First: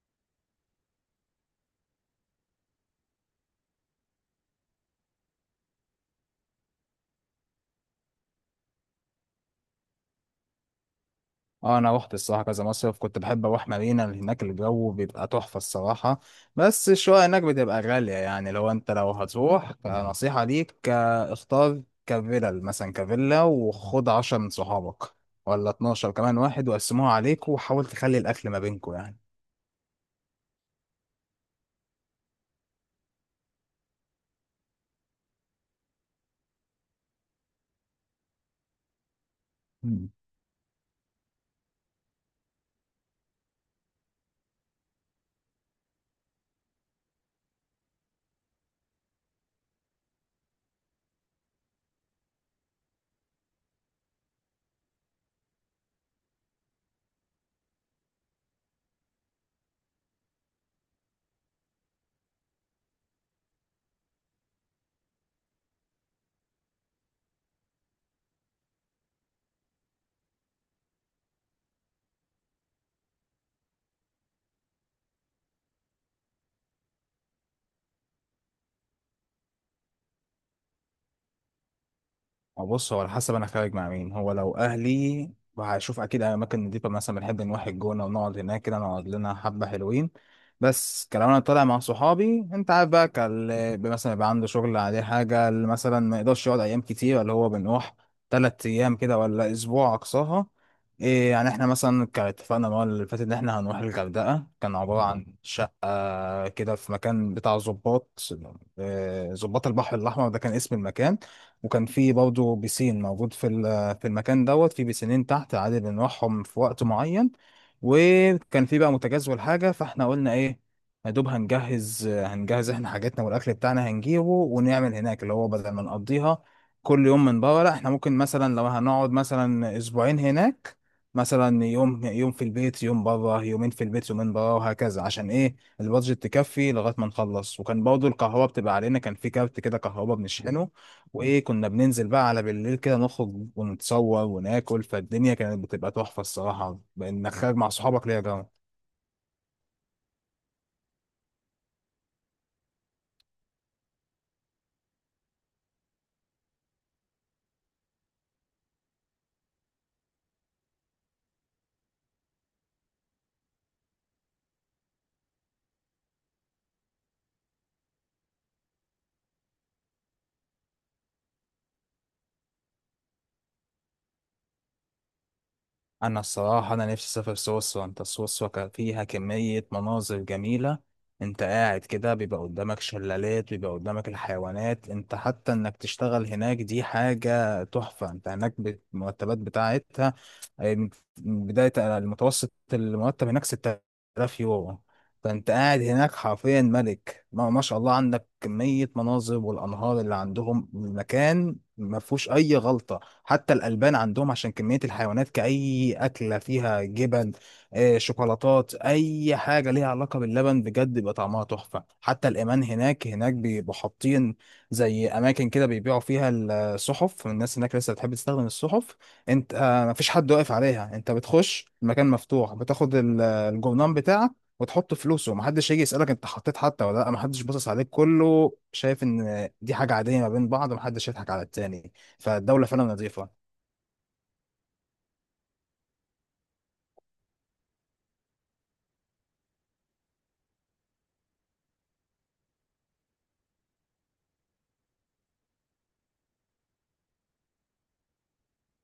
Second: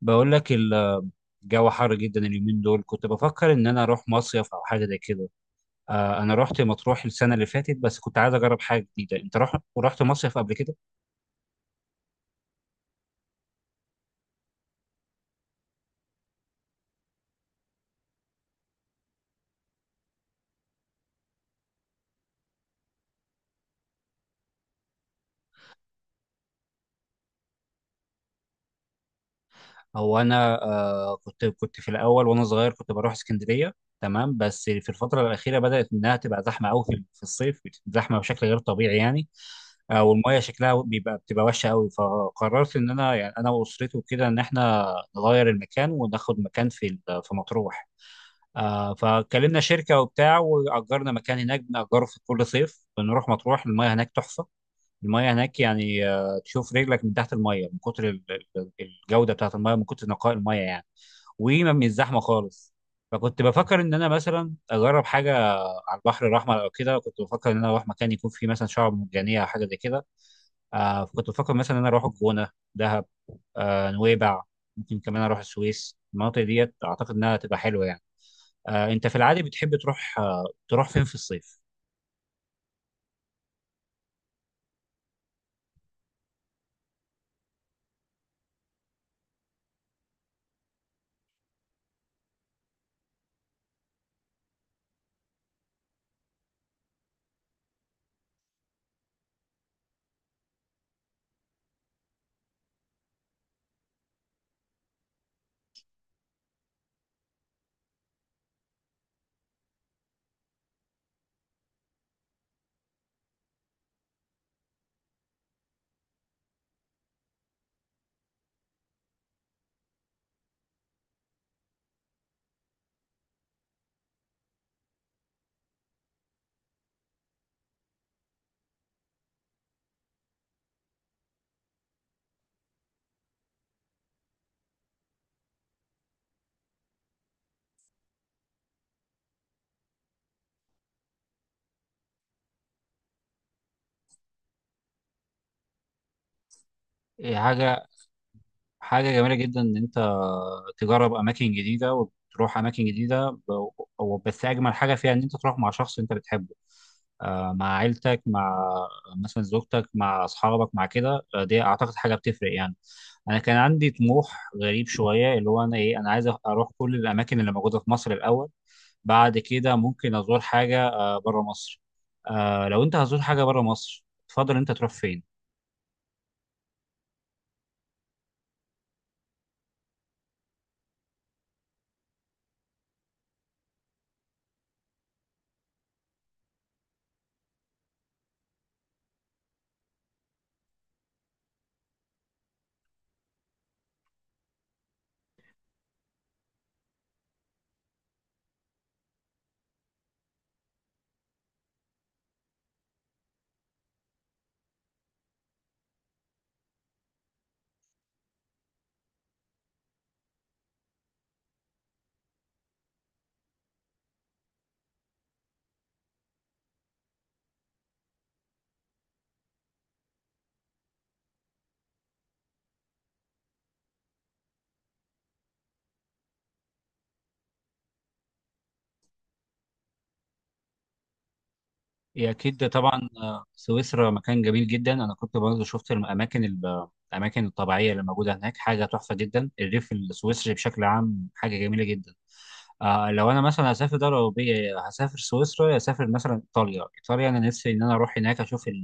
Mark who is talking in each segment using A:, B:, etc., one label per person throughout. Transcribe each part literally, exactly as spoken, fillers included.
A: بقول لك الجو حر جدا اليومين دول. كنت بفكر ان انا اروح مصيف او حاجه زي كده. آه، انا رحت مطروح السنه اللي فاتت، بس كنت عايز اجرب حاجه جديده. انت رحت رحت مصيف قبل كده؟
B: اه انا روحت الصراحه كذا مصيف، كنت بحب اروح مارينا، اللي هناك الجو بيبقى تحفه الصراحه. بس الشقق هناك بتبقى غاليه، يعني لو انت لو هتروح نصيحه ليك آه، اختار كفيلل مثلا كفيلا وخد عشرة من صحابك ولا اتناشر، كمان واحد وقسموها عليك وحاول تخلي الاكل ما بينكم يعني.
A: هو انا آه كنت كنت في الاول وانا صغير، كنت بروح اسكندريه. تمام، بس في الفتره الاخيره بدات انها تبقى زحمه قوي في في الصيف. زحمه بشكل غير طبيعي يعني. آه، والميه شكلها بيبقى بتبقى وحشه قوي، فقررت ان انا يعني انا واسرتي وكده ان احنا نغير المكان وناخد مكان في في مطروح. آه، فكلمنا شركه وبتاع، واجرنا مكان هناك بنأجره في كل صيف. بنروح مطروح، المايه هناك تحفه. المايه هناك يعني، آه تشوف رجلك من تحت المايه من كتر ال- ال- الجوده بتاعت المايه، من كتر نقاء المايه يعني. وما الزحمه خالص. فكنت بفكر ان انا مثلا اجرب حاجه على البحر الاحمر او كده. كنت بفكر ان انا اروح مكان يكون فيه مثلا شعاب مرجانيه او حاجه زي كده. آه فكنت بفكر مثلا ان انا اروح الجونه، دهب، آه نويبع. ممكن كمان اروح السويس، المناطق ديت اعتقد انها تبقى حلوه يعني. آه، انت في العادي بتحب تروح آه، تروح فين في الصيف؟
B: بص، هو على حسب انا خارج مع مين. هو لو اهلي هشوف اكيد اماكن نضيفه، مثلا بنحب نروح الجونه ونقعد هناك كده، نقعد لنا حبه حلوين. بس كلام انا طالع مع صحابي، انت عارف بقى، كال مثلا يبقى عنده شغل عليه حاجه، اللي مثلا ما يقدرش يقعد ايام كتير، اللي هو بنروح تلات ايام كده ولا اسبوع اقصاها. إيه يعني، احنا مثلا كان اتفقنا المره اللي فاتت ان احنا هنروح الغردقه، كان عباره عن شقه آه، كده في مكان بتاع ظباط، آه، ظباط البحر الأحمر ده كان اسم المكان. وكان في برضه بيسين موجود في ال- في المكان دوت، في بيسينين تحت عادي بنروحهم في وقت معين. وكان في بقى متجزول حاجة، فاحنا قلنا ايه، يا دوب هنجهز هنجهز احنا حاجاتنا والأكل بتاعنا هنجيبه ونعمل هناك، اللي هو بدل ما نقضيها كل يوم من بره، لا، احنا ممكن مثلا لو هنقعد مثلا أسبوعين هناك، مثلا يوم يوم، في البيت يوم بره، يومين في البيت يومين بره، وهكذا، عشان ايه؟ البادجت تكفي لغايه ما نخلص. وكان برضه الكهرباء بتبقى علينا، كان في كارت كده كهرباء بنشحنه. وايه، كنا بننزل بقى على بالليل كده، نخرج ونتصور وناكل، فالدنيا كانت بتبقى تحفه الصراحه، انك
A: إيه،
B: خارج مع
A: حاجة
B: صحابك، ليه يا جماعه.
A: حاجة جميلة جدا إن أنت تجرب أماكن جديدة وتروح أماكن جديدة، ب- و- بس أجمل حاجة فيها إن أنت تروح مع شخص أنت بتحبه. آه، مع عيلتك، مع مثلا زوجتك، مع أصحابك، مع كده، آه، دي أعتقد حاجة بتفرق يعني. أنا كان عندي طموح غريب شوية، اللي هو أنا إيه أنا عايز أروح كل الأماكن اللي موجودة في مصر الأول، بعد كده ممكن أزور حاجة آه، بره مصر. آه، لو أنت هتزور حاجة بره مصر، تفضل أنت تروح فين؟
B: انا الصراحه، انا نفسي اسافر سويسرا. انت سويسرا كان فيها كميه مناظر جميله، انت قاعد كده بيبقى قدامك شلالات، بيبقى قدامك الحيوانات. انت حتى انك تشتغل هناك دي حاجه تحفه، انت هناك ب- المرتبات بتاعتها آه، من من بدايه المتوسط، المرتب هناك ستة آلاف يورو. فانت قاعد هناك حرفيا ملك، ما, ما شاء الله، عندك كميه مناظر، والانهار اللي عندهم، المكان ما فيهوش اي غلطه. حتى الألبان عندهم، عشان كمية الحيوانات، كأي أكلة فيها جبن، آه، شوكولاتات، أي حاجة ليها علاقة باللبن بجد بيبقى طعمها تحفة. حتى الإيمان هناك، هناك بيبقوا حاطين زي أماكن كده بيبيعوا فيها الصحف. الناس هناك لسه بتحب تستخدم الصحف. أنت آه، مفيش حد واقف عليها، أنت بتخش المكان مفتوح، بتاخد ال- الجرنان بتاعك وتحط فلوسه، ومحدش يجي يسألك انت حطيت حتى ولا لا. محدش باصص عليك، كله شايف ان دي حاجة عادية ما بين بعض، ومحدش يضحك على التاني.
A: هي
B: فالدولة
A: اكيد
B: فعلا
A: طبعا، آه،
B: نظيفة.
A: سويسرا مكان جميل جدا. انا كنت برضه شفت الاماكن ال- الاماكن الطبيعيه اللي موجوده هناك، حاجه تحفه جدا. الريف السويسري بشكل عام حاجه جميله جدا. آه لو انا مثلا هسافر دوله اوروبيه، هسافر سويسرا، هسافر مثلا ايطاليا. ايطاليا انا نفسي ان انا اروح هناك اشوف ال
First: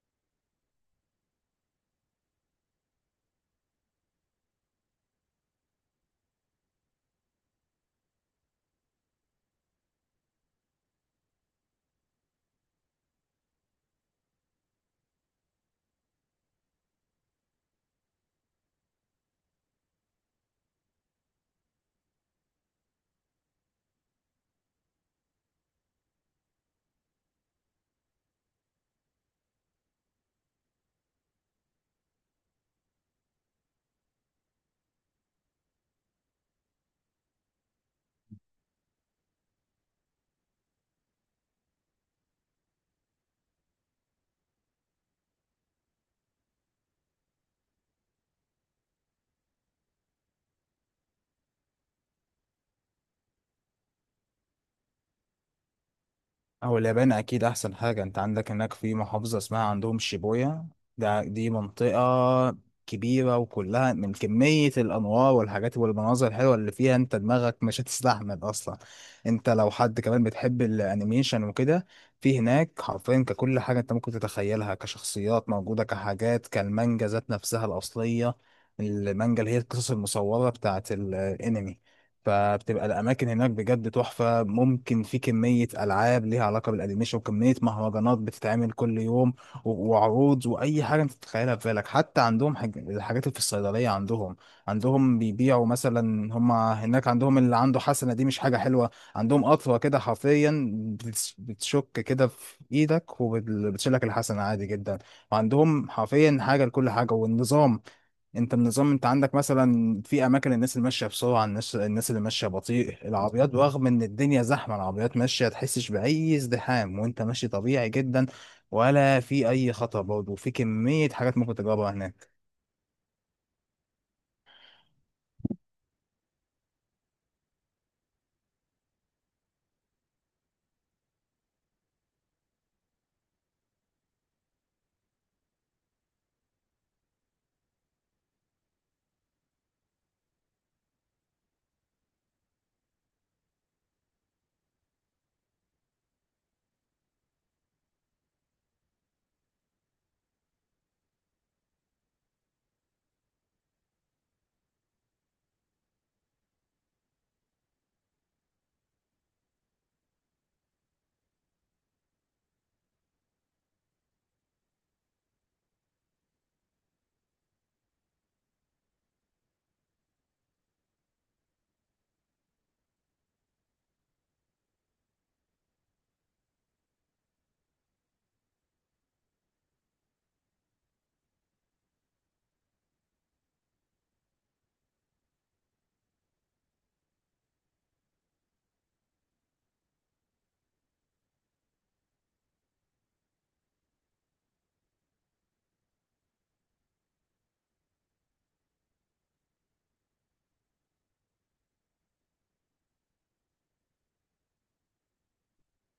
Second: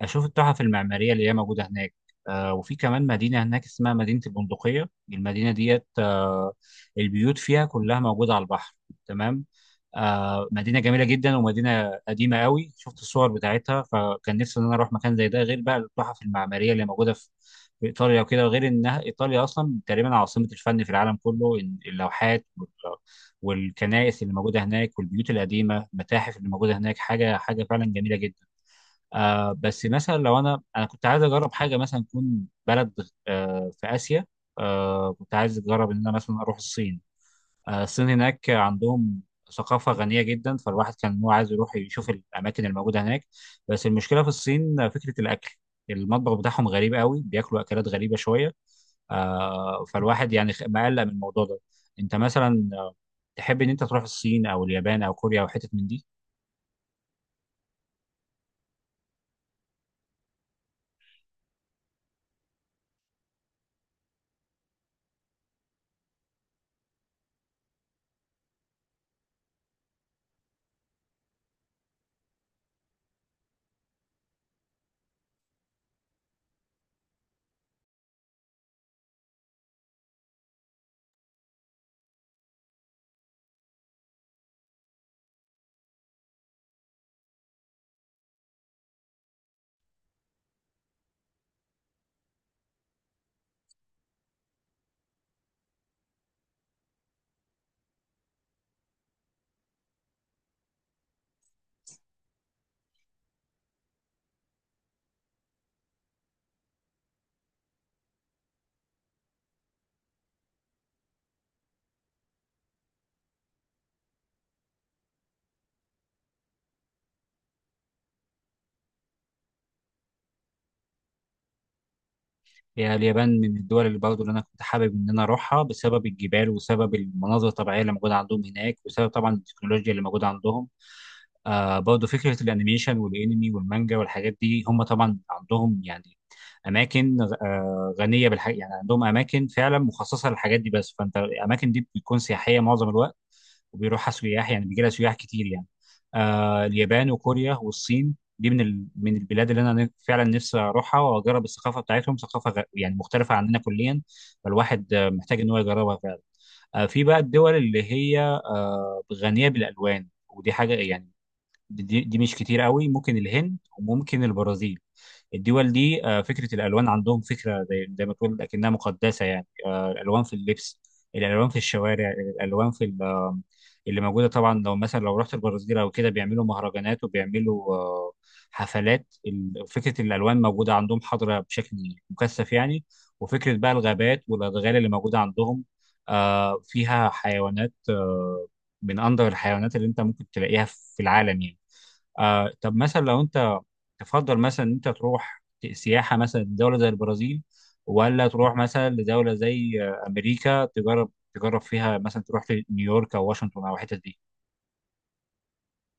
A: اشوف التحف المعماريه اللي هي موجوده هناك. آه وفي كمان مدينه هناك اسمها مدينه البندقيه. المدينه ديت، آه البيوت فيها كلها موجوده على البحر، تمام. آه مدينه جميله جدا، ومدينه قديمه قوي، شفت الصور بتاعتها، فكان نفسي ان انا اروح مكان زي ده، غير بقى التحف المعماريه اللي موجوده في في ايطاليا وكده. غير انها ايطاليا اصلا تقريبا عاصمه الفن في العالم كله. إن- اللوحات والكنائس اللي موجوده هناك والبيوت القديمه، المتاحف اللي موجوده هناك، حاجه حاجه فعلا جميله جدا. آه بس مثلا لو انا انا كنت عايز اجرب حاجه مثلا تكون بلد آه في اسيا. آه كنت عايز اجرب ان انا مثلا اروح الصين. آه الصين هناك عندهم ثقافه غنيه جدا، فالواحد كان هو عايز يروح يشوف الاماكن الموجوده هناك. بس المشكله في الصين فكره الاكل. المطبخ بتاعهم غريب قوي، بياكلوا اكلات غريبه شويه. آه، فالواحد يعني خ- مقلق من الموضوع ده. انت مثلا، آه، تحب ان انت تروح الصين او اليابان او كوريا او حتت من دي؟
B: أو اليابان، أكيد أحسن حاجة. أنت عندك هناك في محافظة اسمها عندهم شيبويا. ده دي منطقة كبيرة، وكلها من كمية الأنوار والحاجات والمناظر الحلوة اللي فيها، أنت دماغك مش هتستحمل أصلا. أنت لو حد كمان بتحب الأنيميشن وكده، في هناك حرفيا ككل حاجة أنت ممكن تتخيلها، كشخصيات موجودة، كحاجات كالمانجا ذات نفسها الأصلية، المانجا اللي هي القصص المصورة بتاعت الأنمي. فبتبقى الاماكن هناك بجد تحفه. ممكن في كميه العاب ليها علاقه بالانيميشن، وكميه مهرجانات بتتعمل كل يوم، و- وعروض، واي حاجه انت تتخيلها في بالك. حتى عندهم حاج... الحاجات اللي في الصيدليه، عندهم عندهم بيبيعوا مثلا، هم هناك عندهم اللي عنده حسنه دي مش حاجه حلوه، عندهم قطوه كده حرفيا بتس- بتشك كده في ايدك وبتشيلك الحسنه عادي جدا. وعندهم حرفيا حاجه لكل حاجه. والنظام، انت النظام، انت عندك مثلا في اماكن الناس اللي ماشيه بسرعه، الناس الناس اللي ماشيه بطيء، العربيات رغم ان الدنيا زحمه العربيات ماشيه تحسش باي ازدحام، وانت ماشي طبيعي جدا، ولا في اي خطر. برضه في كميه حاجات ممكن تجربها هناك.
A: هي اليابان من الدول اللي برضه اللي انا كنت حابب ان انا اروحها، بسبب الجبال، وسبب المناظر الطبيعيه اللي موجوده عندهم هناك، وسبب طبعا التكنولوجيا اللي موجوده عندهم. آه برضه فكره الانيميشن والانمي والمانجا والحاجات دي، هم طبعا عندهم يعني اماكن آه غنيه بالحاجات. يعني عندهم اماكن فعلا مخصصه للحاجات دي، بس فانت الاماكن دي بتكون سياحيه معظم الوقت، وبيروحها سياح يعني، بيجي لها سياح كتير يعني. آه اليابان وكوريا والصين دي من ال... من البلاد اللي انا ن- فعلا نفسي اروحها، واجرب الثقافه بتاعتهم، ثقافه غ... يعني مختلفه عننا كليا. فالواحد آه، محتاج ان هو يجربها فعلا. آه في بقى الدول اللي هي آه غنيه بالالوان، ودي حاجه يعني دي, دي مش كتير قوي، ممكن الهند وممكن البرازيل. الدول دي، آه، فكرة الألوان عندهم، فكرة زي زي ما تقول لكنها مقدسة يعني. آه، الألوان في اللبس، الألوان في الشوارع، الألوان في ال- آه، اللي موجودة. طبعا لو مثلا لو رحت البرازيل أو كده بيعملوا مهرجانات، وبيعملوا آه، حفلات. ال- فكرة الألوان موجودة عندهم حاضرة بشكل مكثف يعني. وفكرة بقى الغابات والأدغال اللي موجودة عندهم، آه، فيها حيوانات آه، من أندر الحيوانات اللي أنت ممكن تلاقيها في العالم يعني. آه طب مثلا لو انت تفضل مثلا انت تروح سياحه مثلا دوله زي البرازيل، ولا تروح مثلا لدوله زي آه، امريكا تجرب تجرب فيها مثلا تروح في نيويورك او واشنطن او الحتت دي؟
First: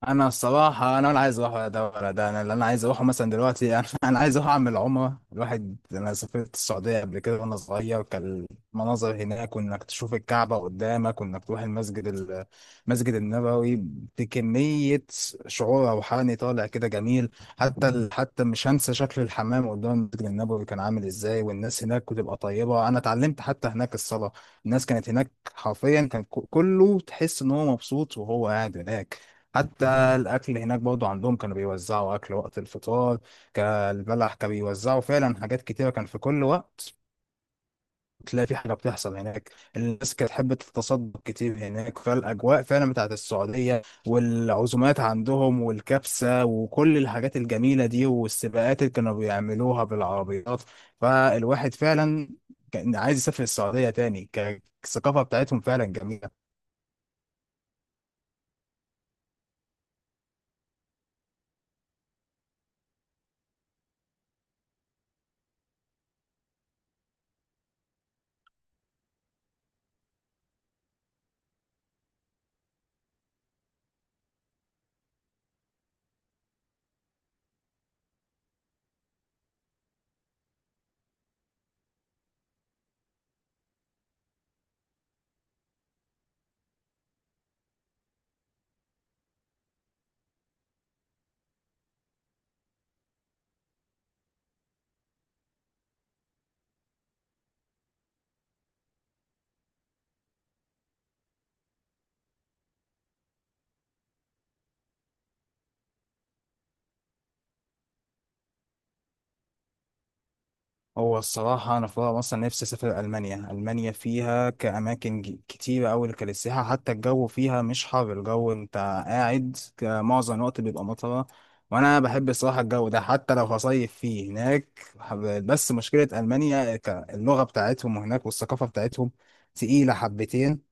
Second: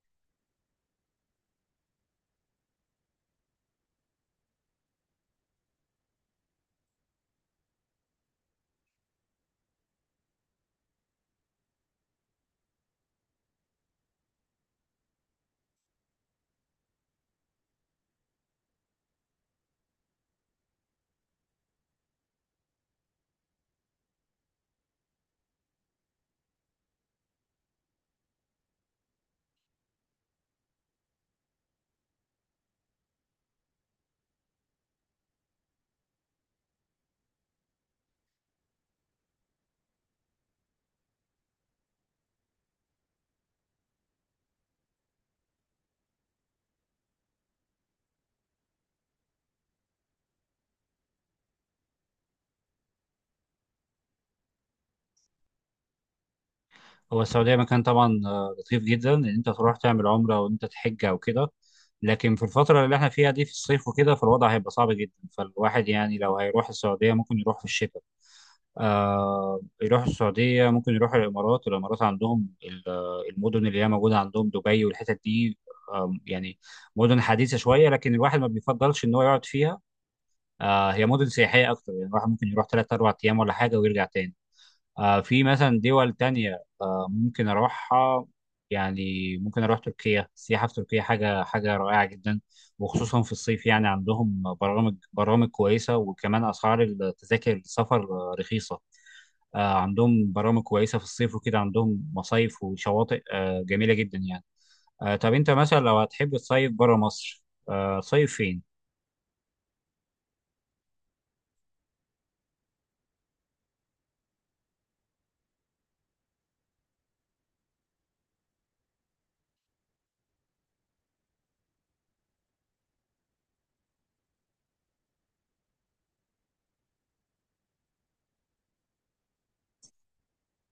B: انا الصراحه، انا ولا عايز اروح ولا ده ولا ده. انا اللي انا عايز اروحه مثلا دلوقتي انا انا عايز اروح اعمل عمره. الواحد انا سافرت السعوديه قبل كده وانا صغير، كان المناظر هناك، وانك تشوف الكعبه قدامك، وانك تروح المسجد ال- المسجد النبوي، بكميه شعور روحاني طالع كده جميل. حتى ال- حتى مش هنسى شكل الحمام قدام المسجد النبوي كان عامل ازاي. والناس هناك بتبقى طيبه، انا اتعلمت حتى هناك الصلاه. الناس كانت هناك حرفيا، كان ك- كله تحس ان هو مبسوط وهو قاعد هناك. حتى الاكل هناك برضو عندهم، كانوا بيوزعوا اكل وقت الفطار، كالبلح كانوا بيوزعوا، فعلا حاجات كتيره كان في كل وقت تلاقي في حاجه بتحصل هناك. الناس كانت تحب تتصدق كتير هناك. فالاجواء فعلا بتاعت السعوديه والعزومات عندهم والكبسه وكل الحاجات الجميله دي، والسباقات اللي كانوا بيعملوها بالعربيات، فالواحد فعلا كان عايز يسافر السعوديه تاني. ك- الثقافه بتاعتهم فعلا جميله.
A: هو السعوديه مكان طبعا، آه، لطيف جدا ان انت تروح تعمل عمره وان انت تحج او كده، لكن في الفتره اللي احنا فيها دي في الصيف وكده، فالوضع هيبقى صعب جدا. فالواحد يعني لو هيروح السعوديه ممكن يروح في الشتاء. آه يروحوا السعودية، ممكن يروحوا الإمارات. الإمارات عندهم ال- آه، المدن اللي هي موجودة عندهم دبي والحتت دي. آم، يعني مدن حديثة شوية، لكن الواحد ما بيفضلش إن هو يقعد فيها. آه هي مدن سياحية أكتر يعني، الواحد ممكن يروح تلات أربع أيام ولا حاجة ويرجع تاني. آه، في مثلا دول تانية آه، ممكن أروحها يعني. ممكن أروح تركيا، السياحة في تركيا حاجة حاجة رائعة جدا، وخصوصا في الصيف يعني. عندهم برامج برامج كويسة، وكمان أسعار التذاكر السفر آه، رخيصة. آه، عندهم برامج كويسة في الصيف وكده، عندهم مصايف وشواطئ آه، جميلة جدا يعني. آه، طب أنت مثلا لو هتحب تصيف برا مصر، آه، صيف فين؟
B: هو الصراحة أنا في مرة أصلا نفسي أسافر ألمانيا. ألمانيا فيها كأماكن ج- كتيرة أوي كللسياحة حتى الجو فيها مش حر. الجو أنت قاعد ك- معظم الوقت بيبقى مطرة، وأنا بحب الصراحة الجو ده، حتى لو هصيف فيه هناك حب- بس مشكلة ألمانيا ك- اللغة بتاعتهم هناك والثقافة بتاعتهم تقيلة حبتين،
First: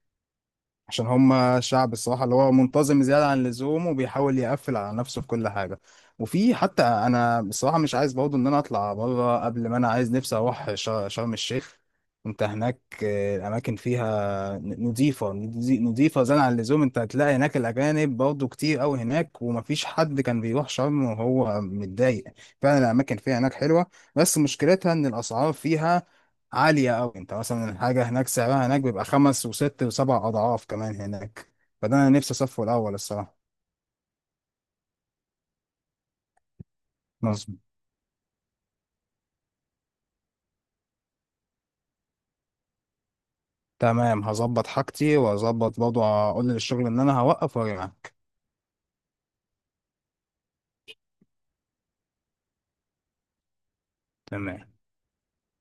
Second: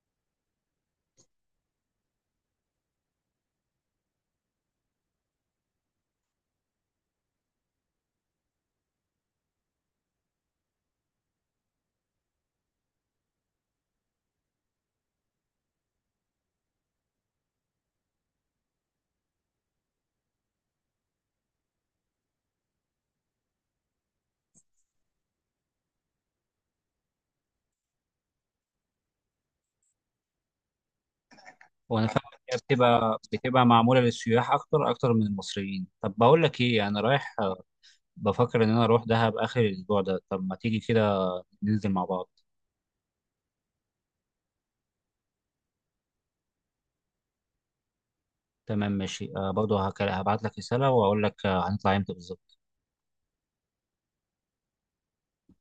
B: عشان هم شعب الصراحة اللي هو منتظم زيادة عن اللزوم، وبيحاول يقفل على نفسه في كل حاجة. وفي حتى أنا بصراحة مش عايز برضه إن أنا أطلع بره. قبل ما أنا، عايز نفسي أروح ش- شرم الشيخ. أنت هناك آه، الأماكن فيها ن- نضيفة نضي- نضيفة زيادة عن اللزوم. أنت هتلاقي هناك الأجانب برضه كتير أوي هناك، ومفيش حد كان بيروح شرم وهو متضايق. فعلا الأماكن فيها هناك حلوة، بس مشكلتها إن الأسعار فيها عالية أوي. أنت مثلا الحاجة هناك سعرها هناك بيبقى خمس وست وسبع أضعاف كمان هناك. فده
A: وأنا
B: أنا
A: فاهم
B: نفسي
A: إن هي
B: أصفه الأول
A: بتبقى
B: الصراحة.
A: بتبقى معمولة للسياح أكتر أكتر من المصريين. طب بقول لك إيه، أنا رايح
B: مظبوط.
A: بفكر إن أنا أروح دهب آخر الأسبوع ده. طب ما تيجي كده ننزل مع بعض.
B: تمام، هظبط حاجتي وأظبط برضه أقول للشغل إن أنا هوقف وأرجعك.
A: تمام ماشي، آه برضه هك- هبعت لك رسالة وأقول لك آه هنطلع إمتى بالظبط.
B: تمام.